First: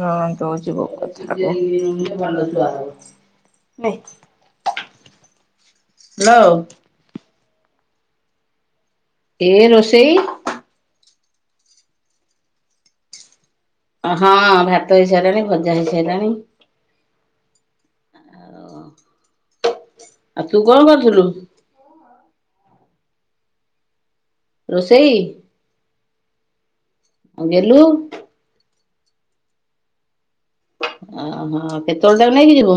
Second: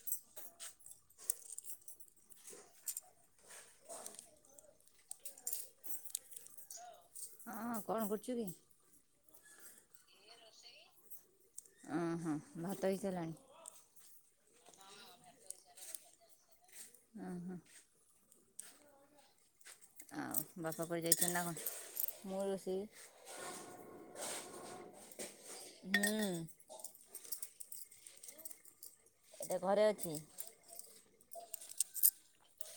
ହଁ ତ ଯିବ କଥା କ ହ୍ୟାଲୋ। ହଁ କଣ କରୁଛୁ କି? ଏ ରୋଷେଇ। ଓହୋ ଭାତ ହେଇ ସାରିଲାଣି? ହଁ ଭାତ ହେଇ ସାଇଲାଣି ଭଜା ହେଇ ସାଇଲାଣି। ଅହଂ। ଆଉ ତୁ କଣ ବାପା କୁଆଡେ କରୁଥିଲୁ ଯାଇଛନ୍ତି ନାନ ମୁଁ ରୋଷେଇ ରୋଷେଇ। ହୁଁ। ଆଉ ଗେଲୁ? ଏଟା ଘରେ ଅଛି। ଓହୋ କେତେବେଳେ ଟାକୁ ନେଇକି ଯିବୁ?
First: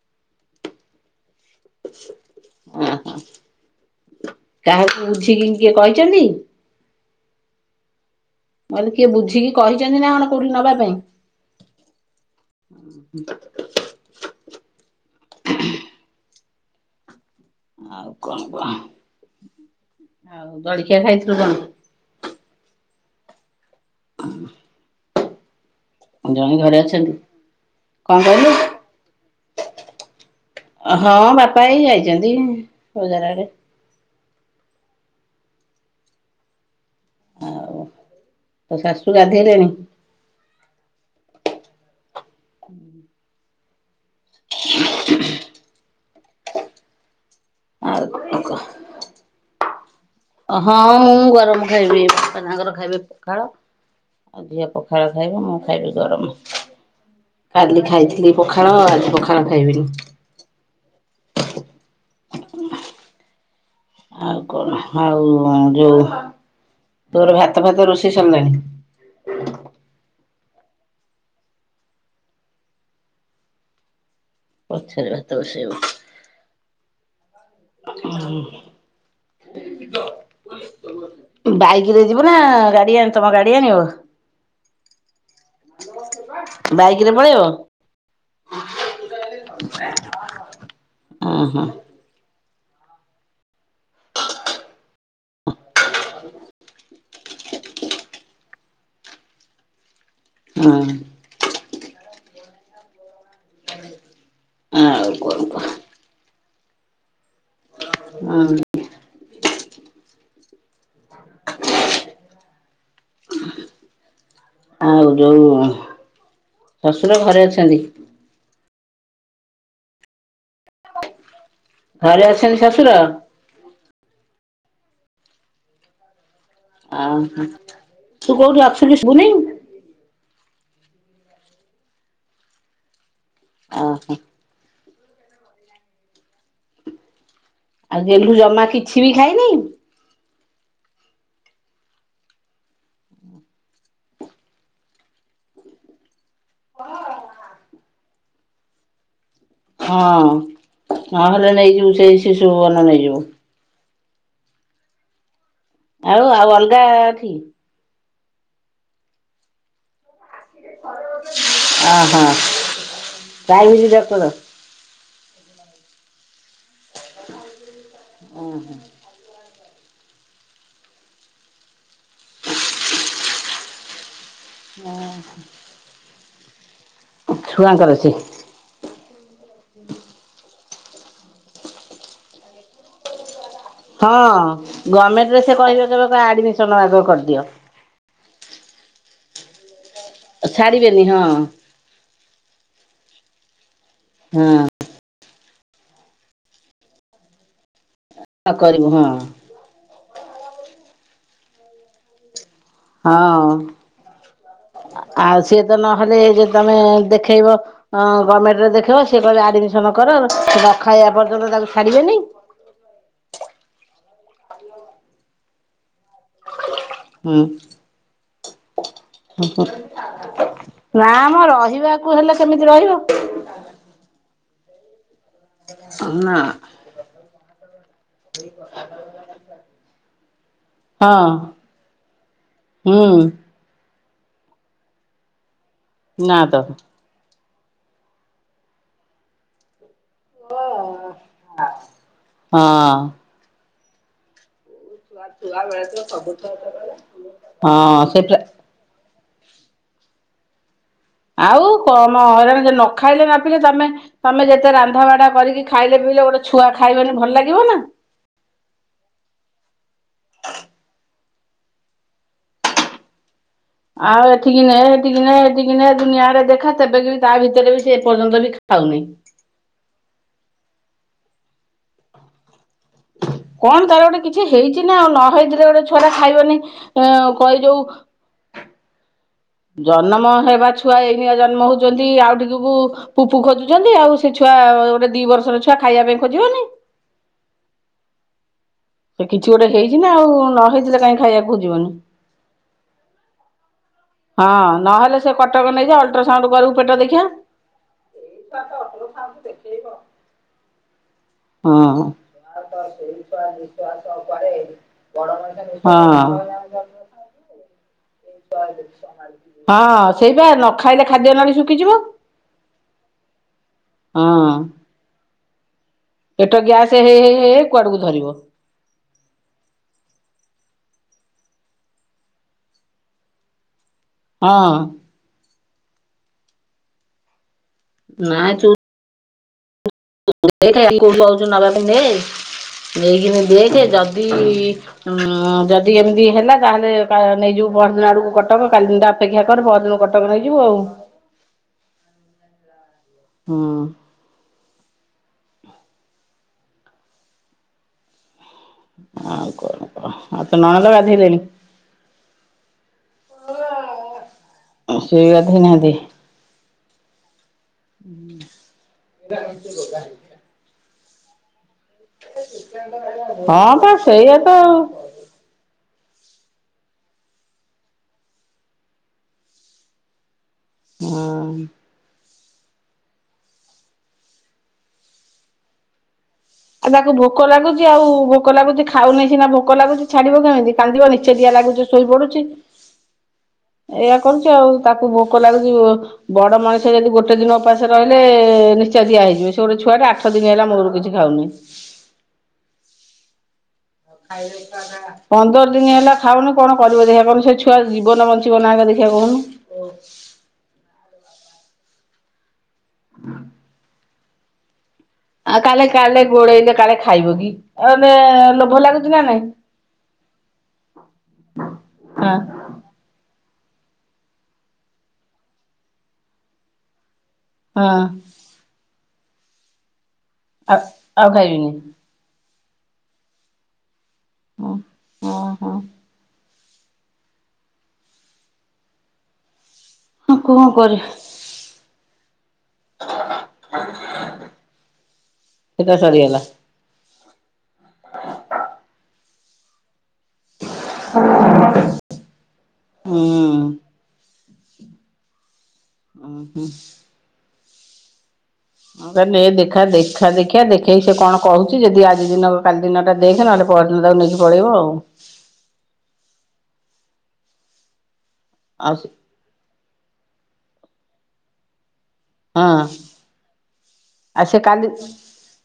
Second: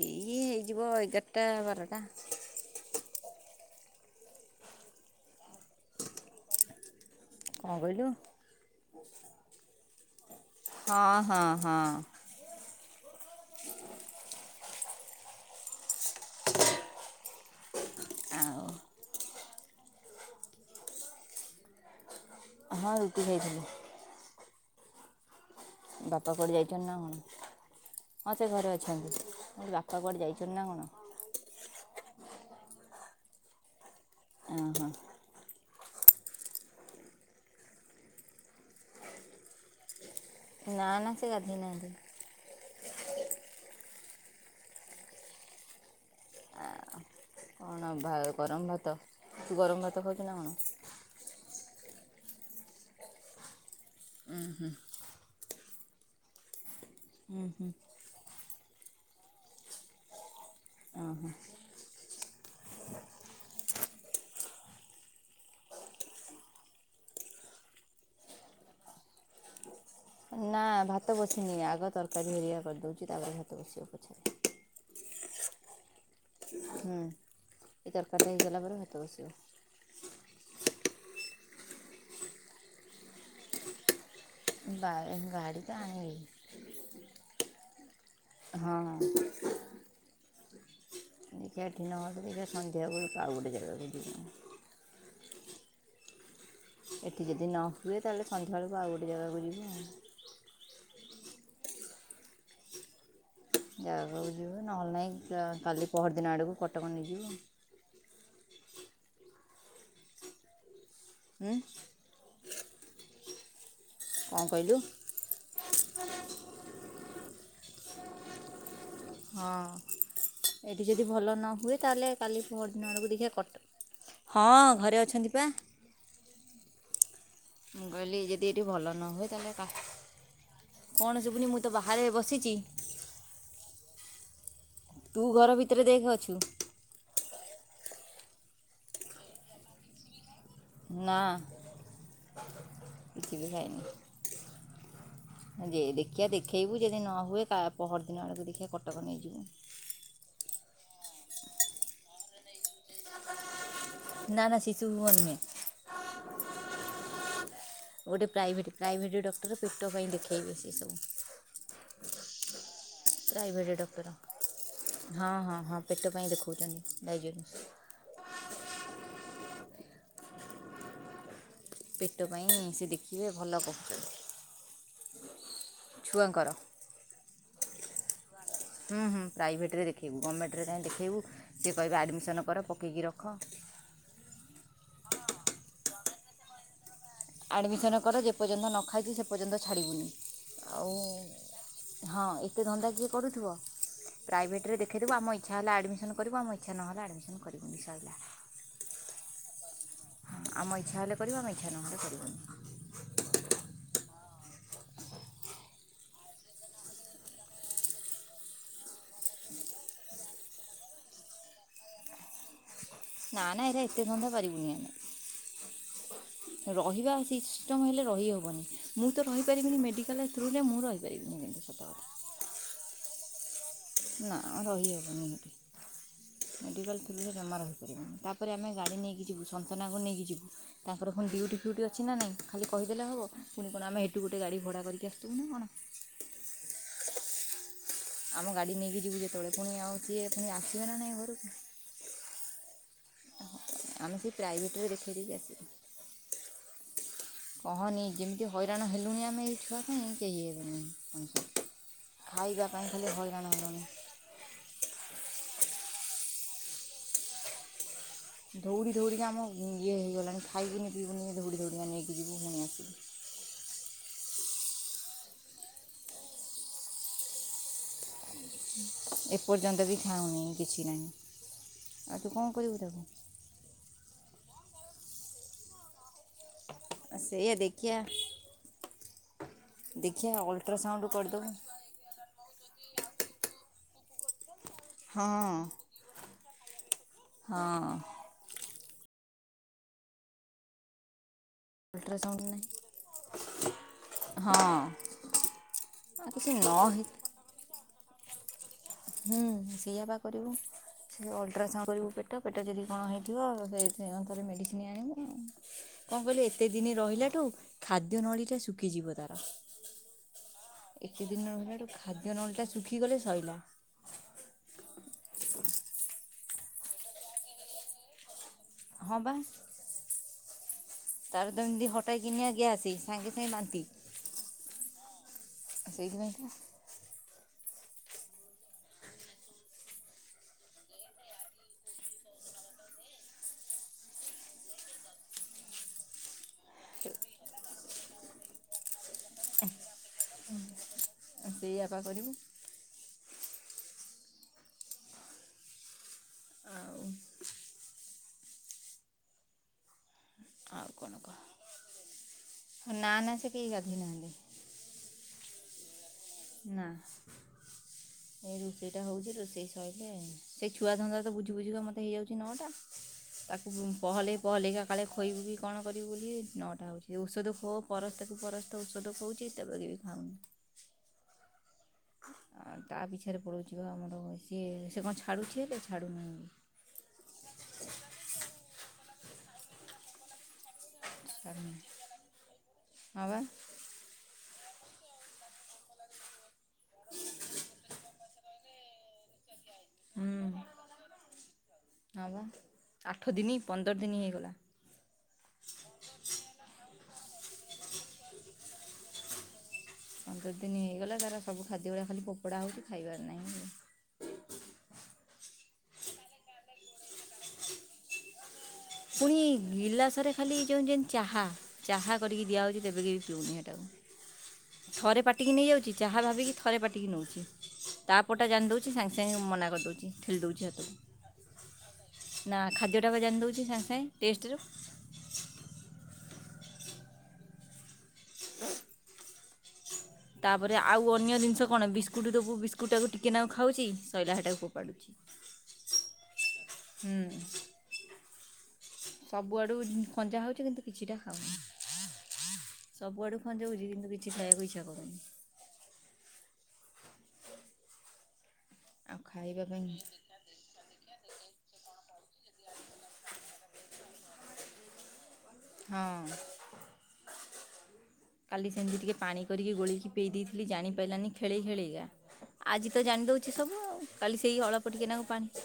ଏଇ ହେଇଯିବ ଏଗାରଟା ବାରଟା। ଓହୋ କାହାକୁ ବୁଝିକି କିଏ କହିଛନ୍ତି? କଣ କହିଲୁ? ମୁଁ କହିଲି କିଏ ବୁଝିକି କହିଛନ୍ତି ନା କଣ କୋଉଠି ନବା ପାଇଁ ହଁ ହଁ ହଁ। ଆଉ କଣ ଆଉ କଣ କହ ଆଉ ଜଳଖିଆ ଖାଇଥିଲୁ କଣ? ହଁ ରୁଟି ଖାଇଥିଲି। ହଁ। ବାପା କୁଆଡ଼େ ଯାଇଛନ୍ ନା କଣ? କଣ ହିଁ ସେ କହିଲୁ ଘରେ ଅଛନ୍ତି। ମୋ ବାପା କୁଆଡ଼େ ଯାଇଛ ନା? କଣ? ହଁ ବାପା ଏଇ ଯାଇଛନ୍ତି ବଜାର ଆଡେ। ଅହଁ। ଆଉ ତ ଶାଶୁ ଗାଧେଇଲେଣିି? ନା ନା ସେ ଗାଧେଇ ନାହାନ୍ତି। [inaudible] କଣ ଆଉ ଭା କଣ କହ ଗରମ ଭାତ ତୁ ଗରମ ଭାତ ଖାଉଛୁ ନା କଣ? ହଁ ମୁଁ ଗରମ ଖାଇବି। ତାଙ୍କର ଖାଇବି ପଖାଳ। ଆଉ ଝିଅ ପଖାଳ ଖାଇବ ମୁଁ ଖାଇବି ଗରମ। କାଲି ଖାଇଥିଲି ପଖାଳ ଆଜି ପଖାଳ ଖାଇବିନି। ହଁ। ଆଉ କଣ, ଆଉ ଯୋଉ ତୋର ଭାତ, ଫାତ ରୋଷେଇ ସରିଲାଣି? ନା ଭାତ ବସିନି, ଆଗ ତରକାରୀ ହେରିଆ କରିଦଉଛି ତାପରେ ଭାତ ବସିବ ପଛରେ। ପଛରେ ଭାତ ବସେଇବୁ। ହୁ, ଏଇ ତରକାରୀ ଟା ହେଇ ଗଲା ପରେ, ଭାତ ବସେଇବି। ବାଇକ ରେ ଯିବୁ ନା, ଗାଡି ଆଣି-ତମ ଗାଡି ଆଣିବ? ବା ଗାଡ଼ି ତ ଆଣିବି। ବାଇକିରେ ପଳେଇବ? ହଁ [inaudible] ଅ [unintelligible] ହଁ ସନ୍ଧ୍ୟା ବେଳକୁ, ଆଉ ଗୋଟେ ଜାଗାକୁ, ନେଇକି ଜି ଏଠି ଯଦି ନ ହୁଏ, ତାହେଲେ ସନ୍ଧ୍ୟାବେଳକୁ ଆଉ ଗୋଟେ ଜାଗାକୁ ଯିବୁ ଆଉ। ହଁ। ଜାଗାକୁ ଯିବୁ ନହେଲେ ଆଉ କଣ ନାହିଁ, କହ କାଲି ପହରଦିନ ଆଡ଼କୁ, କଟକ ନେଇଯିବୁ। ହଁ। ହୁଁ। କଣ କହିଲୁ? ଆଉ ଯୋଉ ଶଶୁର ଘରେ ଅଛନ୍ତି? ହଁ ଏଠି ଯଦି ଭଲ ନ ହୁଏ, ତାହେଲେ ଘରେ କାଲି ଅଛନ୍ତି ପହର ଶ୍ୱଶୁର? ଦିନ ଆଡ଼କୁ କଟକ ନେଇଯିବୁ। ହଁ ଘରେ ଅଛନ୍ତି ପା। ଆ ହଁ। ମୁଁ କହିଲି ତୁ ଯଦି କୋଉଠି ଏଠି ଭଲ ଅଛୁ କି ନ ହୁଏ ଶୁବୁନି? ତାହେଲେ କା କଣ, ଶୁଭୁନି? ମୁଁ ତ ବାହାରେ ବସିଛି। ଓହୋ। ତୁ ଘର ଭିତରେ ଦେଖ ଅଛୁ। ଆଉ ଗେଲୁ ଗେଲୁ ଜମା କିଛି ବି ଖାଇନି? ନା। କିଛି ବି ଖାଇନି। ଗେ, ଦେଖିଆ ଦେଖ ଖେଇବୁ, ଯଦି ନ ହୁଏ, ପହରଦିନ ଆଡକୁ ଦେଖି କଟକ ନେଇଯିବୁ। ହଁ, ନହେଲେ ନେଇଯିବୁ ସେଇ ଶିଶୁ ଭୁବନ, ନେଇଯିବୁ। ନା, ନା ଶିଶୁ ଭୁବନ ନୁଏ। ଆଉ, ଆଉ ଅଲଗା ଏଠି? ଗୋଟେ ପ୍ରାଇଭେଟ୍, ପ୍ରାଇଭେଟ୍ ଡକ୍ଟର ପେଟ ପାଇଁ ଦେଖେ। ଅ, ହା। Private doctor? ହଁ, ହଁ, ହଁ, ପେଟ ପାଇଁ ଦେଖାଉଛନ୍ତି ଡାଇଯ ଓ ହୋ। ପେଟ ପାଇଁ ସେ ଦେଖିଲେ ଭଲ କହୁଛନ୍ତି। ଓ ହୋ। ଛୁଆଙ୍କର। ଛୁଆଙ୍କର ସେ। ହୁଁ, ହୁଁ, ପ୍ରାଇଭେଟ୍ରରେ ଦେଖାଇବୁ। ଗମେଣ୍ଟରେ କାଇହିଁ ଦେଖାଇବୁ, ସିଏ କହିବେ ଆଡ଼ମିସନ୍ କର ପକେଇକି ରଖ। ହଁ, ଗମେଣ୍ଟ ରେ ସେ କହିବେ। କିହିବେ ଆଡମିଶନ ଆଗ କରିଦିଅ। ଆଡ଼ମିସନ୍ କର, ଯେ ପର୍ଯ୍ୟନ୍ତ ନ ଖାଇଛୁ ସେ ପର୍ଯ୍ୟନ୍ତ ଛାଡ଼ିବୁନି। ଆଉ ଛାଡିବେନି ହଁ ହଁ ଏତେ ଧନ୍ଦା କିଏ କରୁଥିବ। ହଁ ପ୍ରାଇଭେଟରେ ଦେଖାଇଦବୁ, ଆମ ଇଛା ହେଲା ଆଡ଼ମସନ୍ କରିବୁ। ଆମ ଇଚ୍ଛା ନ ହେଲା ଆଡ଼ମିସନ୍ କରି ବୁନି ସରିଲା। ହ କରିବୁ ହଁ। ହଁ ଆମ ଇଚ୍ଛା ହେଲେ କରିବୁ, ଆମେ ଇଚ୍ଛା ନହେଲେ କରିବୁନି। ହଁ। ଆଉ ସିଏ ତ ନହେଲେ, ଯେ ତମେ ଦେଖେଇବ ଗମେଣ୍ଟରେ ଦେଖେଇବ, ସେ କହିବ ଆଡମିସନ କର, ସେ ବା ନ ଖାଇବା ପର୍ଯ୍ୟନ୍ତ ତାକୁ ଛାଡିବେନି। ନା ନା, ଏରା ଏତେ ଧନ୍ଦା ପାରିବିନି। ରହିବା ହୁଁ ସିଷ୍ଟମ ହେଲେ ରହିହେବନି। ମୁଁ ତ ରହିପାରିବିନି ମେଡ଼ିକାଲ ଥ୍ରୁରେ ମୁଁ ରହିପାରିବିନି। ସତ କଥା କହିବାକୁ ହେଲେ କେମିତି ରହିବ। ନା ରହିହବନି। ହୁଁ। ମେଡ଼ିକାଲ ଖୋଲିଲେ ଜମାରୁ ରହିପାରିନି ତାପରେ ଆମେ ଗାଡ଼ି ନେଇକି ଯିବୁ ସନ୍ତାନଙ୍କ ନେଇକି ଯିବୁ ତାଙ୍କର ହଁ ପୁଣି। ଡିୁଟି ଫିୁଟି ଅଛି ନାହିଁ ଖାଲି କହିଦେଲେ ହେବ ହୁଁ ପୁଣି କଣ ଆମେଇଠୁ ଗୋଟେ ଗାଡ଼ି ଭଡ଼ା କରିକି ଆସିବୁ ନା କଣ। ନା ତ। ଆମ ଗାଡ଼ି ନେଇକି ଯିବୁ ଯେତେବେଳେ ପୁଣି ଆଉ ସିଏ ପୁଣି ଆସିବେ ନା ନହିଁ ଘରକୁ। ହଁ ଆମେ ସେ ପ୍ରାଇଭେଟ। [inaudible] ହଁ ସେଟା। ଦୁନିଆ ଏ ଏହିଇ ଛୁଆ ପାଇଁ କେହି ଏବେ ନାହିଁ। ଆଉ କମ ହଇରାଣ ନ ଖାଲି ଖାଇଲେ ନ ହଇରାଣ ପିଲେ ହେଲୁଣି ତମେ ତମେ ଯେତେ ରାନ୍ଧା ବାଢା କରିକି। ଖାଇଲେ ପିଇଲେ ଗୋଟେ ଛୁଆ ଖାଇବନି ଭଲ ଲାଗିବ ନା। ଧଉରି ଧଉରିିକି ଆମ ଇଏ ହେଇଗଲାଣି ଖାଇବୁି ପିବୁନି ଧଉଡ଼ି ଧଉଡ଼ିଆ ନେଇକି ଯିବୁ ପୁଣି ଆସିବୁ। ଆଉ ଏଠିକି ନ ଏଠିକି ନଁଠିକି ନ ଦୁନିଆରେ ଦେଖା ସେବେକି ବି ତା ଭିତରେ ବି। ସେ ପର୍ଯ୍ୟନ୍ତ ବି ଖାଉନି। ଏପର୍ଯ୍ୟନ୍ତ ବି ଖାଉନି କିଛି ନାହିଁ ଆଉ ତୁ କଣ କରିବୁ ତାକୁ। କଣ ତାର ଗୋଟେ କିଛି ହେଇଛି ନା ଆଉ ନହଇଥିଲେ ଗୋଟେ ଛଡା। ଖାଇବନି ସେଇଆ କହି ଦେଖିଆ ଯୋଉ। ଦେଖିଆ ଜନ୍ମ ହେବା ଛୁଆ ଅଲଟ୍ରାସାଉଣ୍ଡ ଏଇନଆ କରିଦେବୁ ଜନ୍ମ ହଉଛନ୍ତି ଆଉ ଟିକକୁ ପୁପୁ ଖୋଜୁଛନ୍ତି ଆଉ ସେ ଛୁଆ ଛୁଆ ଗୋଟେ ଦି ହଁ ବର୍ଷର ଛୁଆ ଖାଇବା ପାଇଁ ଖୋଜିବନି। ହଁ ସେ କିଛି ଗୋଟେ ହେଇଛି ନା ଆଉ ନ ହେଇଥିଲେ କାଇହିଁ ଖାଇବାକୁ। ଖୋଜିବନି। ଅଲଟ୍ରାସାଉଣ୍ଡ ନାହିଁ। ହଁ ନହେଲେ ସେ କଟକ ନେଇଯ ଅଲଟ୍ରାସାଉଣ୍ଡ କିଛି ନ କରିବୁ ପେଟ ହେଇ ଦେଖିିଆ। ହୁଁ ସେଇଆପା କରିବୁ। ସେ ହଁ। ଅଲଟ୍ରାସାଉଣ୍ଡ କରିବୁ ପେଟ ପେଟ ଯଦି କଣ ହେଇଥିବ ସେ ସେ ଅନଥରେ ମେଡ଼ିସିନ ଆଣିବୁ ଆ। କଣ ହଁ କହିଲି ଏତେ ଦିନ ରହିଲାଠୁ ଖାଦ୍ୟ ନଳିୀଟା ଶୁଖିଯିବ ତାର। ହଁ ସେଇବା ନ ଖାଇଲେ ଖାଦ୍ୟ ନଳୀ ଏଦିନ ହେଲାଠୁ ଶୁଖିଯିବ ଖାଦ୍ୟ ନଳ ଟା ଶୁଖିଗଲେ ସଇଲା। ହଁ। ପେଟ ଗ୍ୟାସ ହେଇ ହେଇ ହେଇ କୁଆଡକୁ ଧରିବ। ହଁ ପା। ତାର ଏମିତି ହଠାତ କିିନିଆ ଗ୍ୟସ ହେଇଚି ସାଙ୍ଗେ ସାଙ୍ଗେ ବାନ୍ତି। ହଁ। ସେଇଥି ପାଇଁ ନାଇଁ ତୁ। [inaudible] ନବାକୁ ନେଏ। ନେଇକିନି ଦେଖେ ଯଦି ଉ ଯଦି ଏମିତି ହେଲା ତାହେଲେ ତ ନେଇଯିବୁ। ପରଦିନ ଆଡକୁ କଟକ କାଲି ଦିନ ଅପେକ୍ଷା କ ପରଦିନ କଟକ ନେଇଯିବୁ ଆଉ। ସେଇଆପା କରିବୁ। ହଁ ଆଉ। ଆଉ କଣ କହ? ତୋ ନଣନ୍ଦ ଆଉ କଣ କହ ଗାଧେଇଲେଣି? ନା ନା ସେ କେହି ଗାଧେଇ ନାହାନ୍ତି। ଦେଇନାହାନ୍ତି। ନା ଏଇ ରୋଷେଇଟା ହଉଛି ରୋଷେଇ ସଇଲେ ଆଉ ଛୁଆ ଧନ୍ଦା ତ ବୁଝି ବୁଝିକା ମୋ ହେଇଯାଉଛି ନଅଟା। ହଁ ତାକୁ ମୁ ପା ସେଇଆ ପହଲେଇ ତ ଆଉ ପହଲେଇକା କାଳେ ଖୋଇବୁ କି କଣ କରିବୁ ବୋଲି ନଅଟା ହଉଛି ଔଷଧ ଖୋ ପରସ୍ତ କୁ ପରସ୍ତ ଔଷଧ ଖଉଛି ସେତକ ବି ଖାଉନି। ହଁ। ଆ ତା ପିଛରେ ପଳାଉଛିିବ ଆମର ସିଏ ସେ କଣ ଛାଡ଼ୁଛି ହେଲେ ଛାଡ଼ୁନାହିଁ। ଆଉ ତାକୁ ଭୋକ ଲାଗୁଛି ଆଉ ଭୋକ ଲାଗୁଛି ଖାଉନିଁ ସିନା ଭୋକ ଲାଗୁଛି ଛାଡିବ କେମିତି। କାନ୍ଦିବା ନିଚେ ଦିଆ ଛାଡ଼ୁନି ଲାଗୁଛି ଶୋଇ ପଡୁଛି ହଁ ବା ଏଇଆ କରୁ ଆଉ ତାକୁ ଭୋକ ଲାଗୁଛି ବଡ ମଣିଷ ଯଦି ଗୋଟେ ଦିନ ଉପାସ ରହି ହେଲେ ନିଶ୍ଚଦିଆ ହେଇଯିବ ସେ ଗୋଟେ ଛୁଆଟେ ଆଠ ଦିନ ହୁଁ ହେଲା ମୂଳରୁ କିଛି ଖାଉନି। ହଁ ବା, ଆଠ ଦିନି ପନ୍ଦର ଦିନ ହେଲା ଖାଉନୁ କଣ? କରିବ ଦେଖିବାକୁ କହୁନୁ ସେ ଛୁଆ ଜୀବନ ବଞ୍ଚିବ ନା ଦେଖିବା କହୁନୁ। ପନ୍ଦର ଦିନ ହେଇଗଲା ତାର ସବୁ ଖାଦ୍ୟ ରା଼ ଖାଲି ଫୋପଡ଼ା ହଉଛି ଖାଇବାର ନାହିଁ। ଆଉ କାଳେ କାଳେ ଗୋଳେଇଲେ କାଳେ ଖାଇବ କି ଅନେ ପୁଣି ଗିଲାସ ରେ ଖାଲି ଯୋଉ ଯେ ଚାହା, ଚାହା ହଁ କରିକି ଦିଆହଉଛି ତେବେ କେରି ପିଉନି ଥରେ ପାଟିକି ନେଇଯାଉଛି ଚାହା ଭାବିକି ଥରେ ପାଟିକି ନେଉଛି। ଛି ହଁ ତାପଟା ଜାଣିଦେଉଛି ସାଙ୍ଗେ ସାଙ୍ଗେ ମନା କରିଦେଉଛି। ଠେଲି ଦେଉଛି ଆଉ ଆଉ ଖାଇବିନି ହାତକୁ ନା ଖାଦ୍ୟଟା ବା ଜାଣି ଦେଉଛି ସାଙ୍ଗେ ସାଙ୍ଗେ। ଟେଷ୍ଟରୁ ହଁ ଓହୋ। ହ ହଁ କଣ ତାପରେ ଆଉ କରିବ ଅନ୍ୟ ଜିନିଷ କଣ ବିସ୍କୁଟ ଦବୁ। ବିସ୍କୁଟାକୁ ଟିକଏ ନାକୁ ଖାଉଛି ସାଇଲା ହେଟାକୁ ଫୋପାଡ଼ୁଛି। ସେଟା ସରିଗଲା ହୁଁ ସବୁଆଡୁ ଖଞ୍ଜା ହଉଛି କିନ୍ତୁ କିଛିଟା ଖାଉନି, ହୁଁ। ସବୁଆଡୁ ଖଞ୍ଜା ହଉଛି କିନ୍ତୁ କିଛି ଖାଇଆକୁ ଇଛା କରୁନି। ଉଁ ହୁଁ। ଆଉ ଖାଇବା ଦେଖା ପାଇଁ ଦେଖା ଦେଖିଆ ଦେଖେଇି ସେ କଣ କହୁଛି ଯଦି ଆଜି ଦିନ କାଲି ଦିନ ଟା ଦେଖ ନହେଲେ ତୁ ତାକୁ ନେଇକି ପଳେଇବ ଆଉ ହଁ କାଲି ଆଉ ସେମିତି ସେ ଟିକେ ପାଣି କରିକି ଗୋଳି ପେଇ ଦେଇଥିଲି, ଜାଣି ପାରିଲାନି, ଖେଳେଇ, ଖେଳେ ଇକା ହଁ ଆଜି ତ ଜାଣି ଦଉଛି ସବୁ କାଲି ଆଉ ସେ ସେଇ ହଳପଟିକିନାକୁ ପାଣି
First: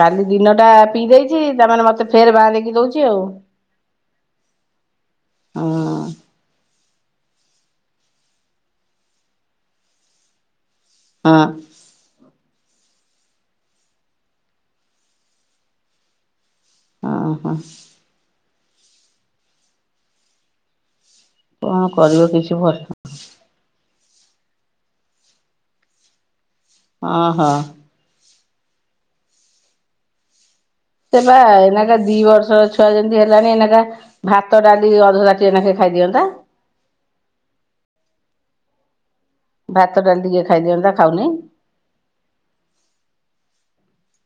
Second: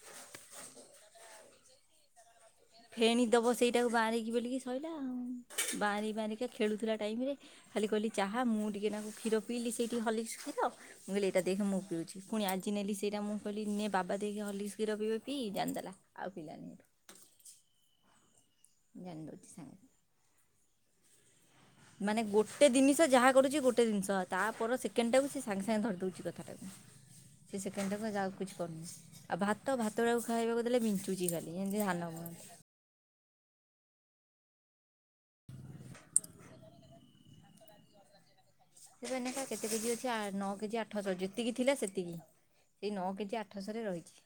କାଲି ଦିନଟା ପିଇ ଦେଇଛି ତାମାନେ ମତେ ଫେର ବାଆଁରା ହେଇକି ଫେଣି ଦବ ସେଇଟାକୁ ବାରିକି ବୋଲିକି ସୋଇଲା ଆଉ ହଁ ବାରି ବାରିକା ଖେଳୁଥିଲା। ଟାଇମ୍ ରେ ଖାଲି କହିଲି ଚାହା ମୁଁ ଟିକିଏ ନକୁ କ୍ଷୀର ପିଇଲି ସେ ଟିକିଏ ହଲିକ୍ସି ପିଇଦବ। ମୁ କହିଲି ହଁ ଏଇଟା ଦେଖେ ମୁଁ ପିଉଛି। ପୁଣି ଆଜି ନେଲି ସେଇଟା ମୁଁ କହିଲି ନି ବାବା ଦେଇକି ହଲିସ୍କ୍ କ୍ଷୀର ପି ଜାଣିଦେଲା ଆଉ ପିଲାନି। ହଁ ହଁ। ଜାଣିଦଉଚି ସା। କଣ ମାନେ କରିବ କିଛି ଗୋଟେ ଭଲ ଜିନିଷ ଯାହା କରୁଛି ଗୋଟେ ଜିନିଷ ତାପର ସେକେଣ୍ଡ ଟାକୁ ସେ ସାଙ୍ଗେ ସାଙ୍ଗେ ଧରି ଦଉଛି। ହଁ ହଁ ସେଇ ସେକେଣ୍ଡ କୁ ଯାହା ଆଉ କିଛି କରୁନି ଆଉ ଭାତ ଭାତ ଟା କୁ ଖାଇବାକୁ ଦେଲେ ସେ ବିଞ୍ଚୁଛି ଖାଲି ଏଇନୁକା ଯେମିତି ଏଇନା ଧାନ ବର୍ଷର ଛୁଆ ଯେମିତି ହେଲାଣି ଏଇନା ବା ଭାତ ଡାଲି ଅଧତାଟିଏ ନେଖା ଖାଇଦିଅନ୍ତା। [unintelligible] ସେ କେତେ କେଜି ଭାତ ଅଛି ଡାଲି ଟିକେ ନଅ କେଜି ଖାଇଦିଅନ୍ତା ଆଠଶହ ଖାଉନି ଯେତିକି ଥିଲା ସେତିକି। ଏଇ ନଅ କେଜି ଆଠଶରେ ରହିଚି।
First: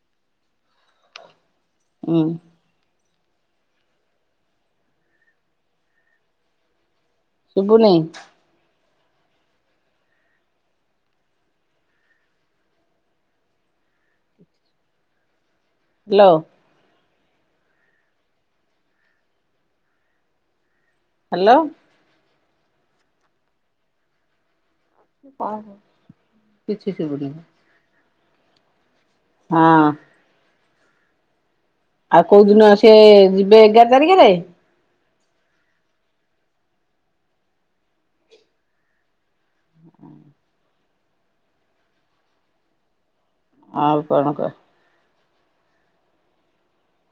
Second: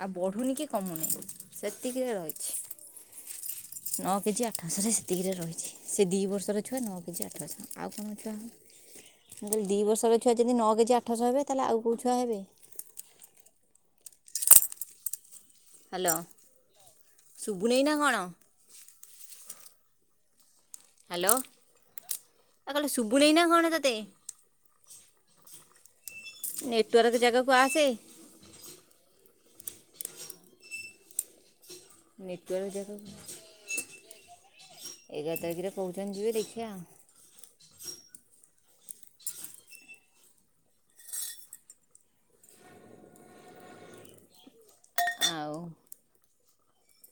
ଆଉ ବଢୁନି କି କମୁନି ସେତିକିରେ ହୁଁ ରହିଚି। ନଅ କେଜି ଆଠଶରେ ସେତିକିରେ ରହିଛି ସେ ଦି ବର୍ଷର ଛୁଆ ନଅ କେଜି ଆଠ ଆଉ ଶୁଭୁନି କଣ ଥିବା ମୁଁ କହିଲି ଦି ବର୍ଷର ଛୁଆ ଯଦି ନଅ କେଜି ଆଠଶ ହେବେ ତାହେଲେ ଆଉ କୋଉ ଛୁଆ ହେବେ। ଲ। ସୁବୁନେଇ ନା କଣ? ହାଲୋ। ଆ କହିଲି ଶୁବୁନେଇନା କଣ ତତେ? କହ। ନେଟୱାର୍କ ଜାଗାକୁ ଆସେ। ହଁ। ଆଉ କୋଉଦିନ ନେଟୱାର୍କ ଆ ସେ ଜାଗାକୁ ଯିବେ ଏଗାର ତାରିଖରେ। ଏଗାର ତାରିଖରେ କହୁଛନ୍ତି ଯିବେ ଦେଖିବା ଆଉ। ହୁଁ। ଆଉ କଣ କହ? ଆଉ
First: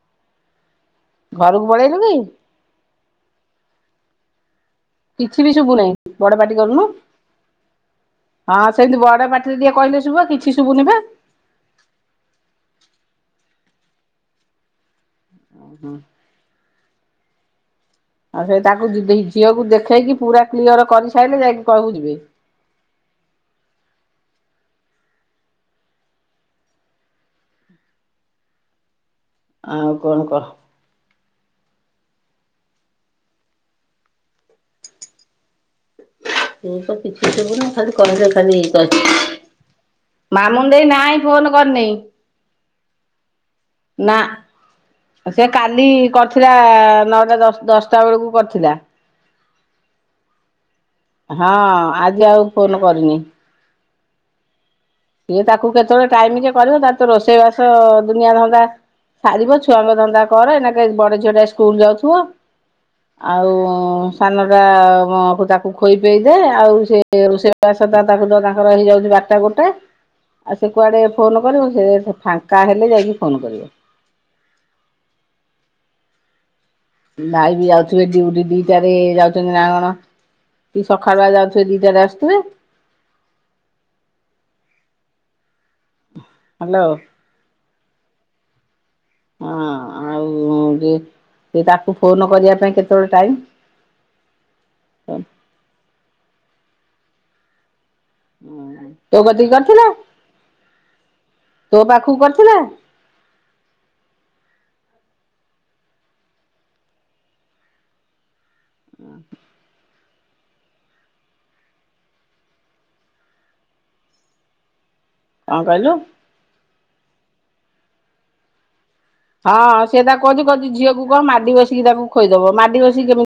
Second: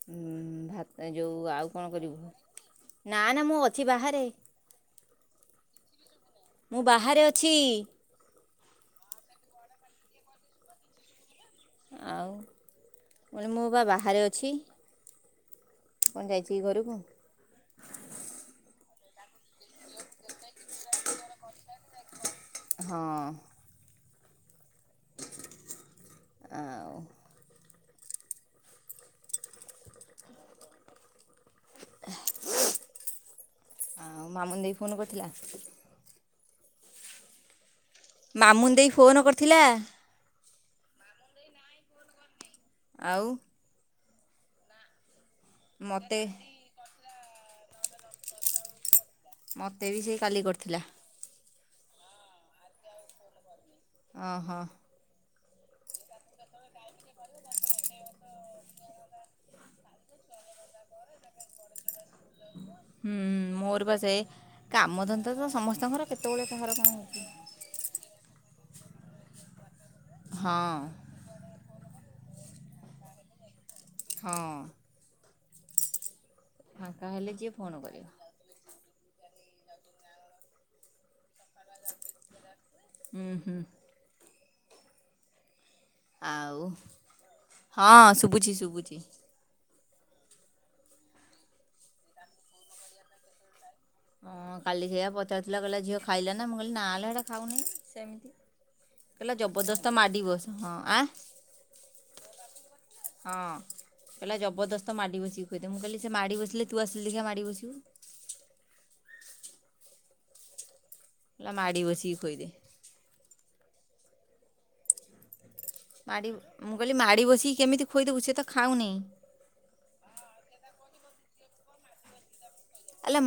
ଭାତ୍ ଯୋଉ ଘରକୁ ଆଉ କଣ ପଳେଇଲୁ କି କରିବୁ ନା ନା ମୁଁ ଅଛି ବାହାରେ। କିଛି ବି ଶୁଭୁନାହିଁ ବଡ ପାଟି ମୁଁ କରୁନୁ ବାହାରେ ଅଛି ହଁ ସେମତି ବଡ ପାଟି ଟି କହିଲେ ଶୁବିବ କିଛି ଶୁବୁନି ବା। ଆଉ କହିଲି ମୁଁ ବା ବାହାରେ ଅଛି। କଣ ଯାଇଚି ଘରକୁ? ଆଉ ସେ ତାକୁ ଝିଅକୁ ଦେଖେଇକି ପୁରା କ୍ଲିଅର କରି ସାରିଲେ ଯାଇକି କହିବୁ ଯିବେ। ହଁ। ଆଉ। ଆଉ କଣ କହ୍। ଆଉ ମାମୁନ ଦେଇ ଫୋନ୍ କରିଥିଲା। ସେ ତ କିଛି ଦେବୁ ନା ଖାଲି କରଜ ଖାଲି ମାମୁନି କ ଦେଇ ଫୋନ୍ କରିଥିଲା ମାମୁନ ଦେଇ ନାଇଁ ଫୋନ କରିନେଇ। ଆଉ। ନା ସେ କାଲି ମୋତେ କରିଥିଲା ନଅ ଦଶଟା ବେଳକୁ କରିଥିଲା। ମତେ ବି ସେଇ କାଲି କରିଥିଲା। ହଁ ଆଜି ଆଉ ଫୋନ କରିନି। ଓ ହୋ। ସିଏ ତାକୁ କେତେବେଳେ ଟାଇମ ଯେ କରିବ ତା ତ ରୋଷେଇବାସ ଦୁନିଆ ଧନ୍ଦା ସାରିବ ଛୁଆଙ୍କ ଧନ୍ଦା କର ଏଇନାକେ ବଡ ଝିଅ ଟା ସ୍କୁଲ ଯାଉଥିବ। ହୁଁ ଆଉ ମୋର ବା ସେ ସାନ କାମଧନ୍ଦା ତ ଟା ତାକୁ ଖୋଇ ସମସ୍ତଙ୍କର ପେଇ ଦେ କେତେବେଳେ କାହାର ଆଉ କ'ଣ ସେ ହେଉଛି ରୋଷେଇ ବାସ ତା ତାଙ୍କର ହେଇଯାଉଛି ବାରଟା ଗୋଟେ ଆଉ ସେ ହଁ କୁଆଡେ ଫୋନ କରବ ସେ ଫାଙ୍କା ହେଲେ ଯାଇକି ଫୋନ୍ କରିବ। ହଁ। ଫାଙ୍କା ହେଲେ ଯିଏ ଭାଇ ବି ଫୋନ୍ ଯାଉଥିବେ କରିବ ଡଉଟି ଦିଟାରେ ଯାଉଚନ୍ତି ନା କଣ କି ସଖାଳୁଆ ଯାଉ ସେ ଦିଟା ରେ ଆସୁଥିବେ। ଉୁଁ ହୁଁ ଆଉ ହ୍ୟାଲୋ ହଁ ଶୁଭୁଛି ଶୁଭୁଛି। ହଁ ଆଉ ଟି ସେ ତାକୁ ଫୋନ କରିବା ପାଇଁ କେତେବେଳେ ଟାଇମ। ହଁ କାଲି ସେଇଆ ପଚାରୁଥିଲା କହିଲା ଝିଅ ଖାଇଲା ନା ମୁଁ କହିଲି ନା ଲ ହେଟା ଖାଉନି। ସେମିତି ତୋ କଲା କତିକି କରିଥିଲା ଜବରଦସ୍ତ ମାଡ଼ିବସ ହଁ ଆ ତୋ ପାଖକୁ କରିଥିଲା। ହଁ। କହିଲା ଜବରଦସ୍ତ ମାଡ଼ି ବସିକି ଖୁଏଇଦେ ମୁଁ କହିଲି ସେ ମାଡ଼ି ବସିଲେ ତୁ ଆସିଲୁ ଦେଖିଆ ମାଡ଼ି ବସିବୁ। [inaudible] ଲା ମାଡି ବସିକି ଖୋଇଦେ। କଁ କହିଲୁ? ମାଡ଼ି ମୁଁ କହିଲି ମାଡ଼ି ବସିକି କେମିତି ଖୋଇଦବୁ? ସିଏ ତ ଖାଉନି। ହଁ ସେ ତାକୁ କହୁଛି କହୁଛି ଝିଅକୁ କହ ମାଡି ବସିକି ତାକୁ ଖୋଇଦବ ମାଡି ବସିକି ଆଲୋ କେମି